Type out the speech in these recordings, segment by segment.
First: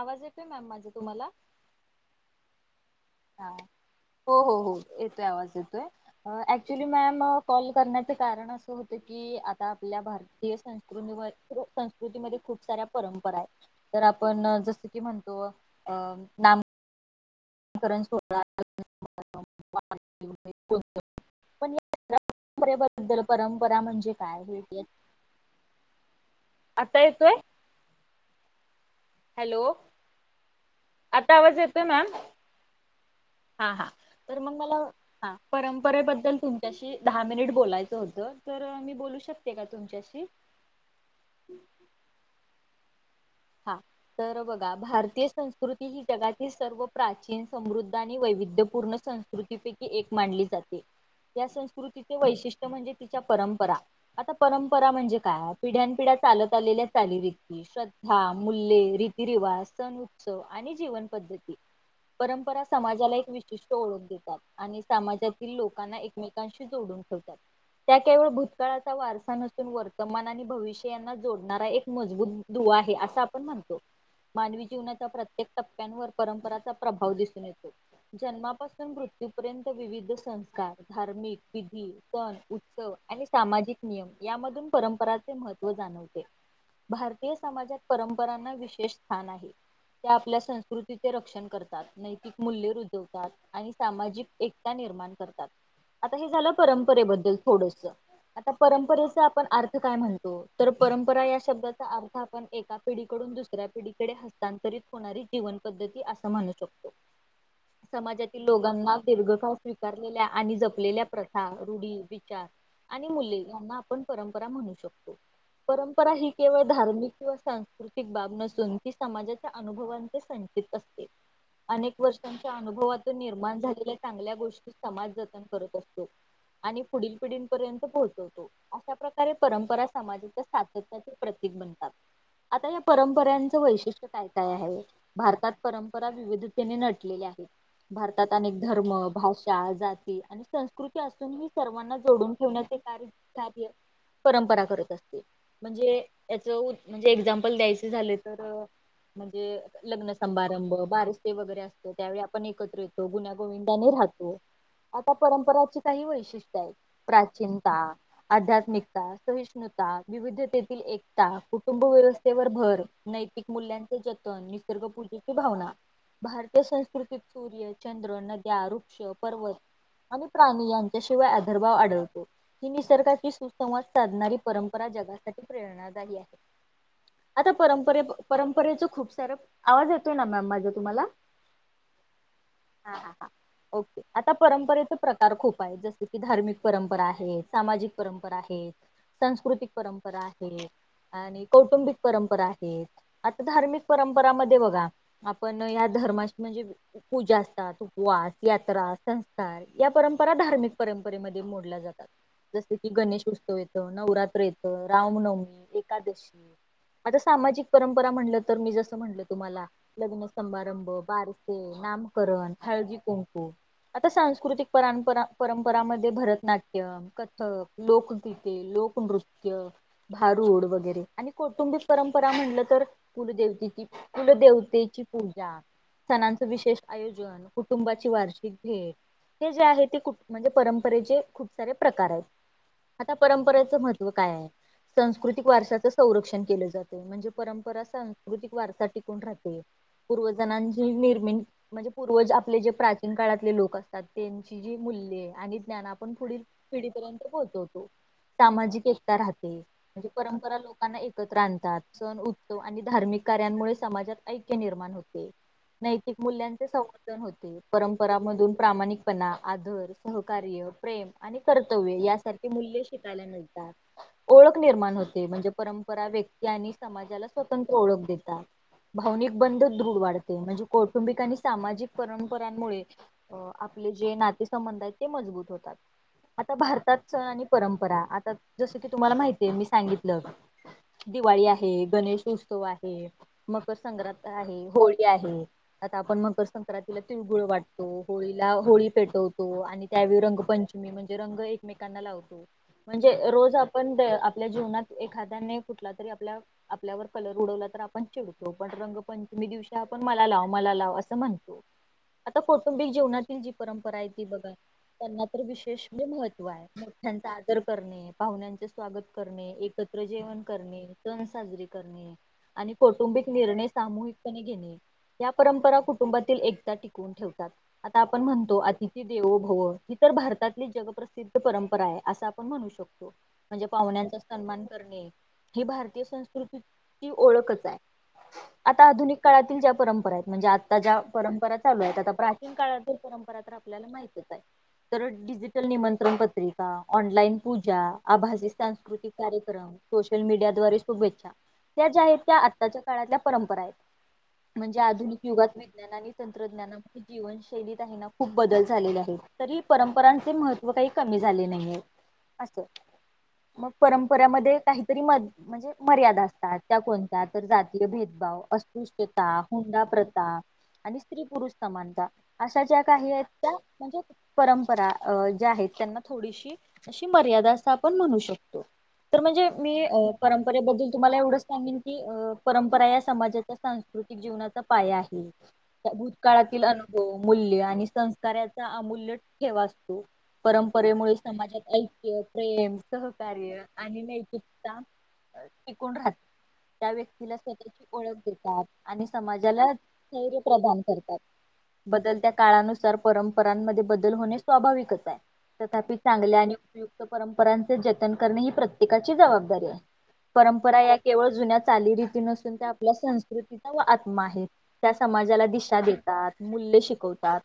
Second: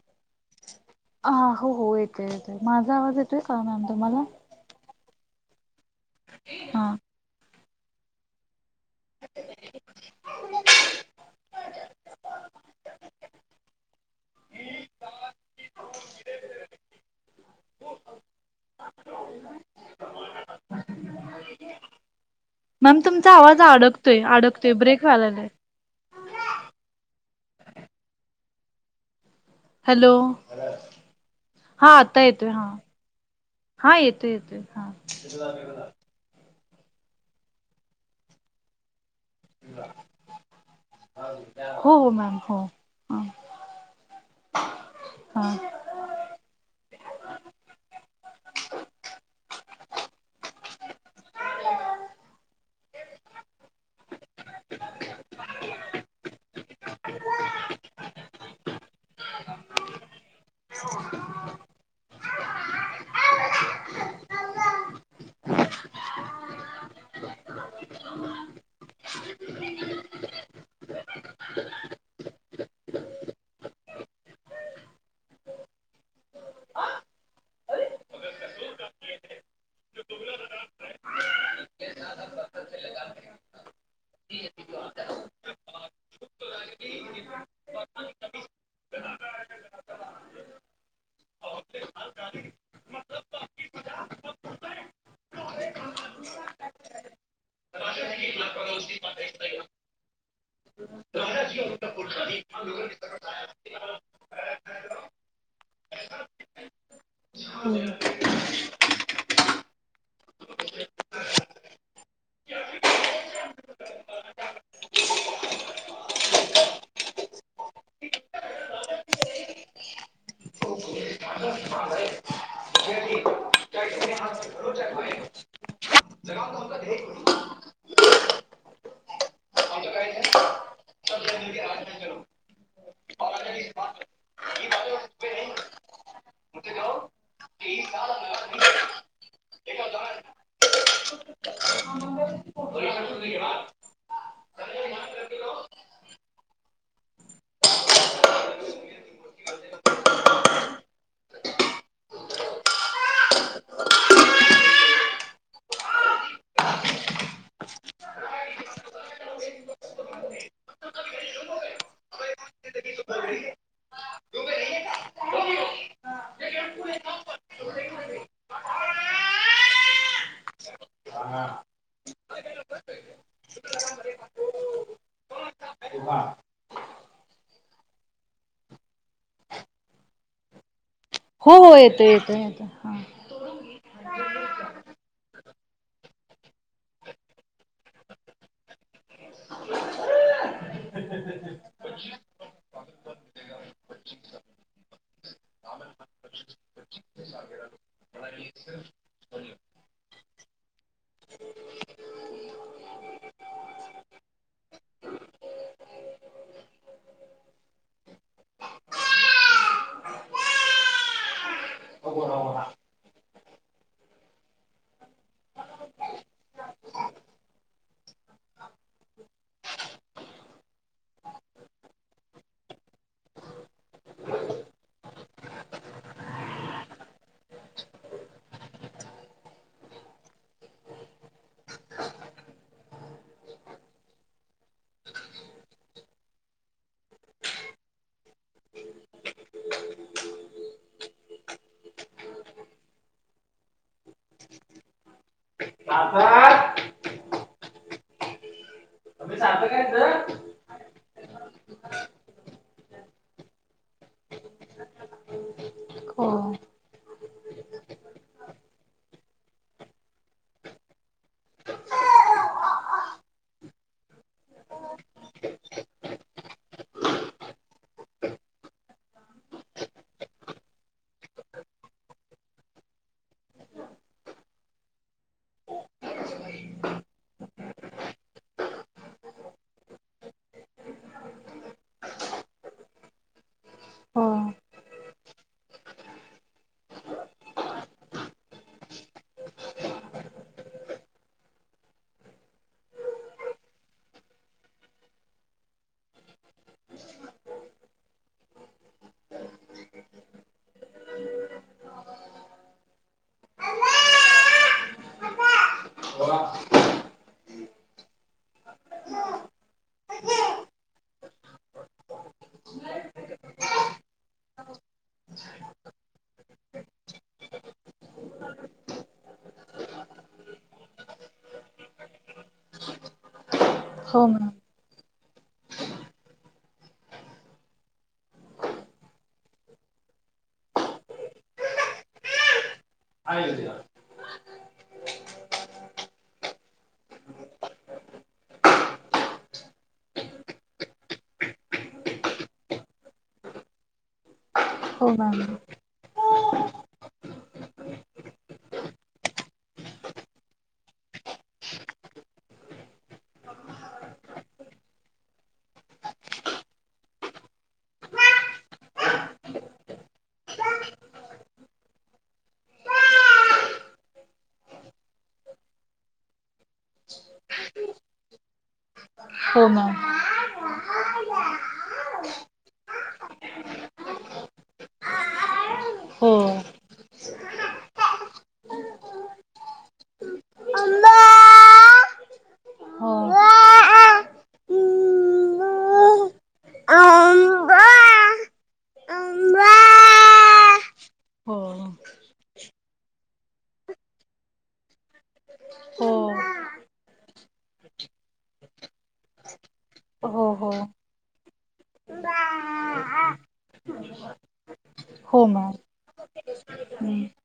आवाज येतोय मॅम माझा तुम्हाला? हो हो येतय येतय. माझा आवाज ये हा. हो हो हो. येतोय आवाज येतोय. ऍक्च्युली मॅम कॉल करण्याच कारण असं होत की, आता आपल्या भारतीय संस्कृनीवर संन मध्ये खूप साऱ्या परंपरायेत. तर आपण जस की म्हणतो. नाम मकरण सोहळा [inaudible] मॅम परंपरेबद्दल तुमचा आवाज परंपरा म्हणजे अडकतोय. काय अडकतोय. हे ब्रेक वयला लय. आता येतोय? हॅलो. आता आवाज येतोय मॅम? हा हा. तर मग मला. हा. परंपरेबद्दल तुम शी दहा मिनिट बोलायचं होतं. तर मी बोलू शकते का तुमच्याशी? हो हो मॅम. हो. हां. तर बघा भारतीय संस्कृती ही जगातील सर्व प्राचीन समृद्ध आणि वैविध्यपूर्ण सं संस्कृतीपैकी एक मानली जाते या संस्कृतीचे वैशिष्ट्य म्हणजे तिच्या परंपरा. आता परंपरा म्हणजे काय पिढ्यानपिढ्या चालत आलेल्या चालीरीती श्र हा मूल्य रीतीरिवाज सण उत्सव आणि जीवन पद्धती परंपरा समाजाला एक विशिष्ट ओळख देतात आणि समाजातील लोकांना एकमेकांशी जोडून ठेवतात. त्या केवळ भूतकाळाचा वारसा नसून वर्तमान आणि भविष्य यांना जोडणारा एक मजबूत दुवा आहे असं आपण म्हणतो. मानवी जीवनाच्या प्रत्येक टप्प्यांवर परंपराचा प्रभाव दिसून येतो. जन्मापासून मृत्यूपर्यंत विविध संस्कार धार्मिक, विधी, सण उत्सव आणि सामाजिक नियम यामधून परंपराचे महत्त्व जाणवते. भारतीय समाजात परंपरांना विशेष स्थान आहे. त्या आपल्या संस्कृतीचे रक्षण करतात. नैतिक मूल्य रुजवतात आणि सामाजिक एकता निर्माण करतात. आता हे झालं परंपरेबद्दल थोडस. आता परंपरेचा आपण अर्थ काय म्हणतो तर परंपरा या शब्दाचा अर्थ आपण एका पिढीकडून दुसऱ्या पिढीकडे हस्तांतरित होणारी जीवन पद्धती असं म्हणू शकतो. [inaudible] समाजातील लोकांना दीर्घकाळ स्वीकारलेल्या आणि जपलेल्या प्रथा, रूढी, विचार आणि मूल्ये यांना आपण परंपरा म्हणू शकतो. परंपरा ही केवळ धार्मिक किंवा सांस स्कृतिक बाब नसून ती समाजाच्या अनुभवांचे संचित असते. अनेक वर्षांच्या अनुभवातून निर्माण झालेल्या चांगल्या गोष्टी समाज जतन करत असतो. आणि पुढील पिढींपर्यंत पोहोचवतो. अशा प्रकारे परंपरा समाजाच्या सातत्याचे प्रतीक बनतात. आता या परांपर्यांच वैशिष्ट्य काय काय आहे? भारतात परंपरा विविधतेने नटलेल्या आहेत. भारतात अनेक धर्म, भाषा, जाती आणि संस्कृती असून ही सर्वांना जोडून ठेवण्याचे कार्य कार्य परंपरा करत असते म्हणजे त्याच म्हणजे उ एक्झाम पल द्यायचे झाले तर म्हणजे लग्न समारंभ, बारसे वगैरे असत त्यावेळी आपण एकत्र येतो गुन्या गोविंदाने राहतो. आता परंपराची काही वैशिष्ट्य आहेत प्राचीनता आध्यात्मिकता, सहिष्णुता, विविधतेतील एकता, कुटुंब व्यव स्थेवर भर नैतिक मूल्यांचे जतन, निसर्ग पूजेची भावना. भारतीय संस्कृतीत सूर्य, चंद्र, नद्या वृक्ष, पर्वत आणि प्राणी यांच्याशिवाय आदरभाव आढळतो. ही निसर्गाची सुसंवाद साधणारी परंपरा जगासाठी प्रेरणादायी आहे. आता परंपरे- परंपरेच खूप सार, आवाज येतोय ना मॅम माझा तुम्हाला? हो हो येतोय येतोय आता. हा हां हां. ओके, आता परंपरेचे प्रकार खूप आहेत जस की धार्मिक परंपरा आहे, सामाजिक परंपरा आहेत. सांस्कृतिक परंपरा आहे आणि कौटुंबिक परंपरा आहेत आता धार्मिक परंपरामध्ये बघा आपण या धर्माशी म्हणजे पूजा असतात उपवास, यात्रा, संस्कार या परंपरा, धार्मिक परंपरेमध्ये, मोडल्या जातात. जस की, गणेशोत्सव येतो, नवरात्र येतं, रामनवमी, एकादशी. आता सामाजिक परंपरा म्हणलं, तर मी जसं म्हणलं तुम्हाला लग्न समारंभ, बारसे, नामकरण, हळदी कुंकू आता, सांस्कृतिक परंपरा-परंपरामध्ये भरतनाट्यम कथक, लोकगीते, लोकनृत्य, भारूड वगैरे आणि कौटुंबिक परंपरा म्हणलं, तर कुलदेवतेचे, कुलदेवतेची पूजा. सणांचं विशेष आयोजन, कुटुंबाची वार्षिक भेट हे जे आहे, ते कुप, म्हणजे परंपरेचे, खूप सारे प्रकार आहेत. आता परंपरेचं महत्व काय ये, संस्कृतिक वारश्याच संरक्षण केलं जा त, म्हणजे परंपरा सांस्कृतिक वारसा टिकून राहतये. पूर्वजणांची निर्मिण, म्हणजे पूर्वज आपले जे प्राचीन काळातले लोक असतात, त्यां ची जी मूल्ये आणि ज्ञान आपण पुढील पिढीपर्यंत पोहचवतो, सामाजिक एक ता राहते, म्हणजे परंपरा लोकांना एकत्र आणतात. सण, उत्सव व आणि धार्मिक कार्यांमुळे, समाजात ऐक्य निर्माण होते. नैतिक मूल्यांचे संवर्धन होते. परंपरा मधून प्रामाणिकपणा, आदर, सहकार्य, प्रेम आणि कर्तव्य यासारखी मूल्य शिकायला मिळतात, ओळख निर्माण होते, म्हणजे परंपरा, व्यक्ती आणि समाजाला स्वतंत्र ओळख देतात. भावनिक बंध दृढ वाढते, म्हणजे कौटुंबिक आणि सामाजिक परंपरांमुळे अ आपले जे नातेसंबंध आहेत, ते मजबूत होतात. आता भारताच आणि परंपरा, आता जसं की तुम्हाला माहिती ये, मी सांगितलं दिवाळी आहे, गणेश उत्सव आहे, मकर संक्रांत आहे, होळी आहे आता आपण मकर संक्रांतीला तिळगुळ वाटतो, होळीला होळी पेटवतो आणि त्यावेळी रंगपंचमी म्हणजे रंग एकमेकांना लावतो. म्हणजे रोज आपण द आपल्या जीवनात, एखाद्या ने कुठला, तरी आपला आपल्यावर कलर उडवला, तर आपण चिडतो, पण रंगपंचमी दिवशी आपण, मला लाव, मला लाव असं म्हणतो. आता कौटुंबिक जीवनातील जी परंपरा आहे, ती बघा त्यांना तर विशेष लई महत्त्व हाय, मोठ्यांचा आदर करणे पाहुण्यांचे स्वागत करणे, एकत्र जेवण करणे, सण साजरे करणे. आणि कौटुंबिक निर्णय सामूहिकपणे घेणे. या परंपरा, कुटुंबातील एकता टिकवून ठेवतात. आता आपण म्हणतो, 'अतिथी देवोभव' ही तर भारतातली जगप्रसिद्ध परंपरा ये, असं आपण म्हणू शक तो, म्हणजे पाहुण्यांचा सन्मान करणे, हे भारतीय सं स्क्रूतीक ती ओळखच हाय. आता आधुनिक काळातील, ज्या परंपरा यत, म्हणजे आता ज्या परंपरा चालू आहेत, आता प्राचीन काळात परंपरा, तर आपल्याला माहितच हाय. तर डिजिटल निमंत्रण पत्रिका, ऑनलाइन पूजा, आभासी सांस्कृतिक कार्यक्रम सोशल मीडया द्वारे शुभेच्छा, त्या ज्या आहेत, त्या आत्ताच्या काळातल्या परंपरा येत, म्हणजे आधुनिक युगात विज्ञान आणि तंत्रज्ञानात ती जीवनशैलीत आहेना खूप बदल झालेले आहेत, तरी परंपरांचे महत्त्व काही कमी झाले नाही ये. असत, मग परंपऱ्यामध्ये, काहीतरी म, म्हणजे मर्यादा असतात, त्या कोणत्या? तर जातीय भेदभाव, अस्पृश्यता, हुंडा प्रथा आणि स्त्री-पुरुष समानता, अशा ज्या काही आहेत त्या म्हणजे परंपरा अ ज्या आहेत त्यांना थोडीशी अशी मर्यादा अस आपण म्हणू शकतो तर म्हणजे मी परंम परंपेबद्दल तुम्हाला एवढंच सांगेन की अ परंपरा या समाजाचा सांस्कृतिक जीवनाचा पाया आहे भूतकाळातील अनुभव मूल्य आणि संस्काराचा अमूल्य ठेवा असतो हो परंपरेमुळे समाजात ऐक्य प्रेम सहकार्य आणि नैतिकता अ, टिकून राहत त्या व्यक्तीला स्वतंत्र ओळख देतात आणि समाजाला थैर्य प्रदान करतात बदलत्या काळानुसार परंपरांमध्ये बदल होणे स्वाभाविकच आहे तथापि चांगल्या आणि उपयुक्त परंपरांचे जतन करणे ही प्रत्येकाची जबाबदारी आहे परंपरा या केवळ जुन्या चालीरीिती नसून त्या आपल्या संस्कृतीचा व आत्मा आहेत त्या समाजाला दिशा देतात मूल्य शिकवतात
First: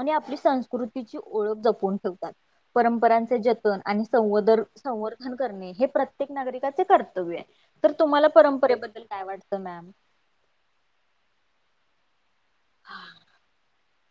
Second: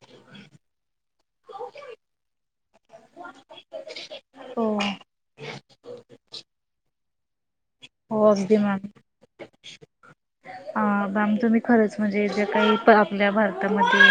आणि आपली संस्कृतीची ओळख जपून ठेवतात परंपरांचे जतन आणि संवदर संवर्धन करणे हे प्रत्येक नागरिकाचे करंत्यव्य कत्या तर तुम्हाला परंपरेबद्दल काय वाटतं मॅम हा मॅम च भी तुम्ही खरंच म्हणजे ज्या काही आपल्या भारतात मध्ये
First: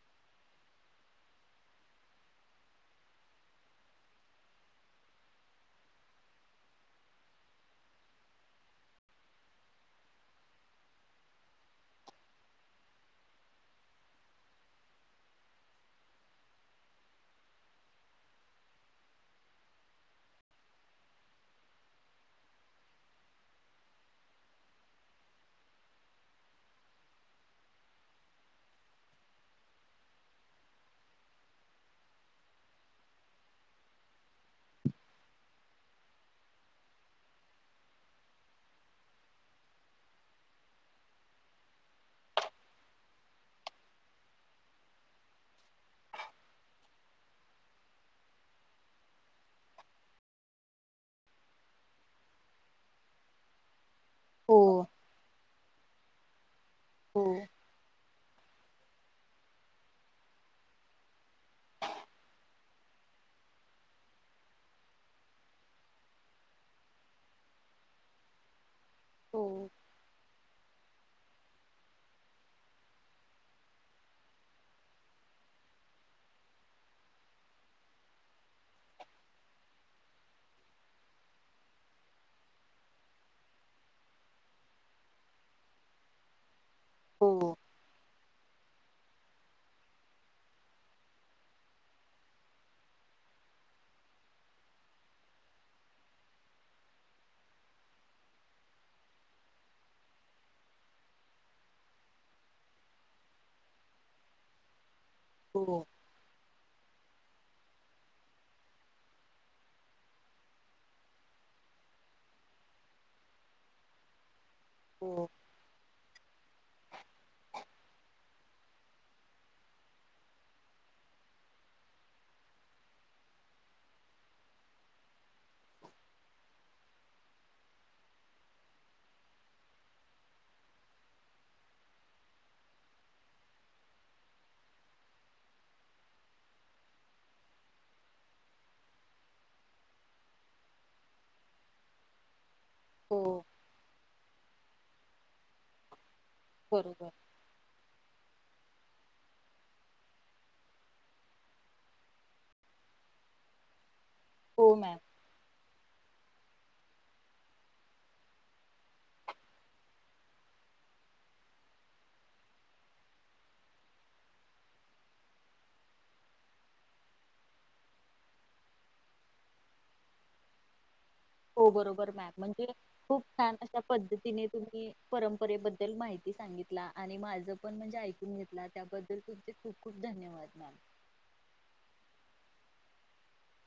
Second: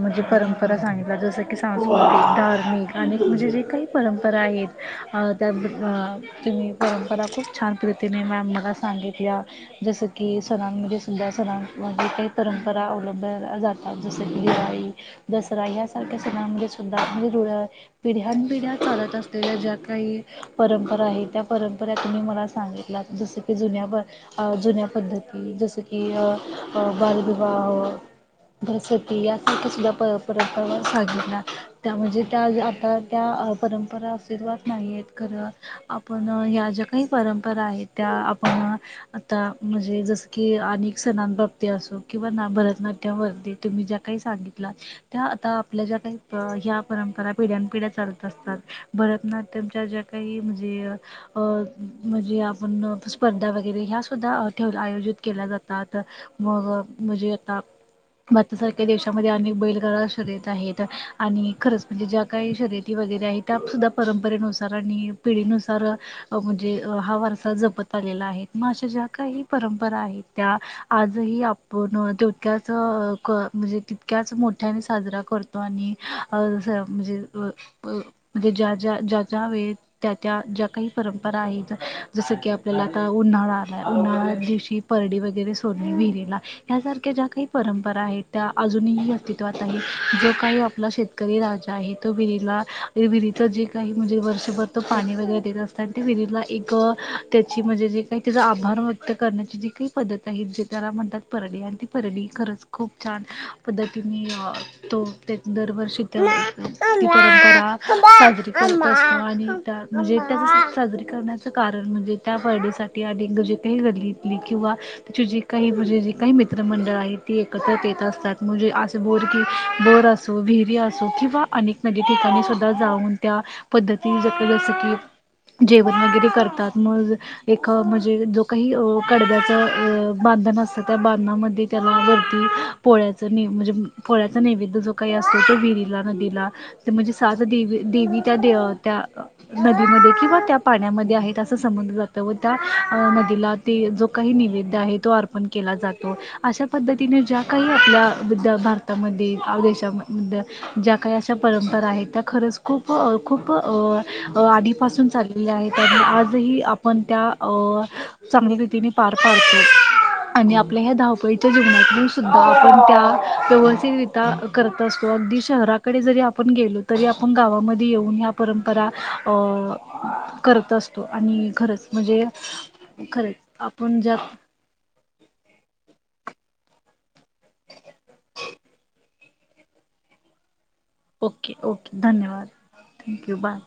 म्हणजे परंपरा सांगितला जसं की सांस्कृतिक धार्मिक आणि म्हणजे जे काही परंपरा आहेत अ त्या अ तुमही परंपरा खूप छान प्रीतीने मॅम मला सांगित या जस की सणांमध्येणजे सुद्धा सणांमध्ये काही परंपरा अवलंबल्या जातात जसं की हिवाळी दसरा यासारख्या सना मुळे सुद्धा म्हणजे दुळा पिढ्या न पिढ्या चालत असलेल्या ज्या काही परंपरा आहे त्या परंपरा तुही मला सांगितलात जस की जुन्या प जुन्या पद्धती जसं की अ अबाल विवाह बसतीया कसल परपरा सांगिना त्या म्हणजे त्या आता त्या परंपरा अस्तिस्तवात नाहीेत खरं आपण ह्या ज्या काही परंपरा आहेत त्या आपण आता म्हणजे जसआ कि अनेक सणान बाबतीत असो किंवा ना भरतनाट्यवरती तुम्ही ज्या काही सांगितला त्या आता आपल्या ज्या काही ह्या परंपरा पिढ्या पिढ्या चालत असतात भरतनाट्यमच्या ज्या काही म्हणजे अ अ म्हणजे आपण स्पर्धा वगैरे ह्या सुद्धा हो ठेवलं आयोजित केल्या जातात मग हो म्हणजे आता भारतासारख्या देशामध्ये अनेक बैलगाडा शर्यत आहेत आणि खरंच म्हणजे ज्या काही शर्यती, वगैरे आहे त्या सुद्धा परंपरेनुसार आणि पिढीनुसार. अ म्हणजे हा वारसा जपत आलेला आहे मग अशा ज्या काही हो परंपरा आहेत त्या आजही आपण तेवक्याच म्हणजे तितक्याच मोठ्याने साजरा करतो. अणि अ जेस अस म्हणजे ज्या ज्या ज वेळे, त्या त्या ज्या काही परंपरा आहेत जसं की आपल्याला आता उन्हाळा आलाय उन्हाळ्या दिवशी. परडी वगैरे सोड विहिरीला यासारख्या ज्या काही हो परंपरा आहेत, त्या अजूनही अस्तित्वात आहे जो काही आपला शेतकरी राजा आहे तो विहिरला, त्या विहिरीचं जे काही म्हणजे वर्षभरच पाणी वगैरे देत असत आणि ते विहिरीला एक त्याची म्हणजे जे तचा आभार व्यत करण्या. चा जी काही पद्धत आहेत जे त्याला म्हणतात परडी आणि ती परडी खरच खूप छान. पद्धतीने अ तो त्य हो दरवर्षी, अमा ती परंपरा साजरी करत म्हणजे त्या म्हणजे साजरी करण्या, त्याच कारण म्हणजे त्या बडीसाठी अलीग जे काही गळली. किंवा ती हो जी काही म्हणजे जी काही मित्रमंडळ आहे ती एकत्र येत असतात. म्हणजे अस बोर की बोर असो विहिरी असो किंवा अनेक नदी ठिकाणीसुद्धा जाऊन त्या, पद्धती जसं जसं की, जेवण वगैरे करतात मग एका म्हणजे जो काही कडव्याचं बांधण असतं त्या बांधणामध्ये त्याला वरती पोळ्याचं नि म्हणजे. पोळ्याचा नैवेद्य जो काही असतो तो विहिरीला नदीला. ते म्हणजे सात देवी देवी त्या त्या. नदीमध्ये किंवा त्या पाण्यामध्ये आहेत असं समजल त्या हो नदीला ते जो काही निवेद्य आहे तो अर्पण केला जातो. अशा बरोबर पद्धतीने ज्या काही आपल्या भारतामध्ये देशा ज्या काही अशा परंपरा आहेत, त्या खरंच खूप खूप अ, अ हो मॅम आधीपासून चालली आहेत आणि आजही आपण त्या अ, चांगली रीतीने पार पाडतो. आणि आपल्या ह्या धावपळीच्या जीवनातून सुद्धा आपण त्या व्यवस्थित करत असतो. अगदी शहराकडे जरी आपण गेलो तरी आपण गावामध्ये येऊन, परंपरा करत असतो आणि हो खरंच बरोबर म्हणजे, मॅम खूप खरेच. छान अशा आपण ज्या, पद्धतीने तुम्ही परंपरेबद्दल माहिती सांगितला आणि माझं पण म्हणजे ऐकून घेतला त्याबद्दल तुम खूप खूप धन्यवाद मॅम. ओके ओके धन्यवाद थँक्यू! बाय.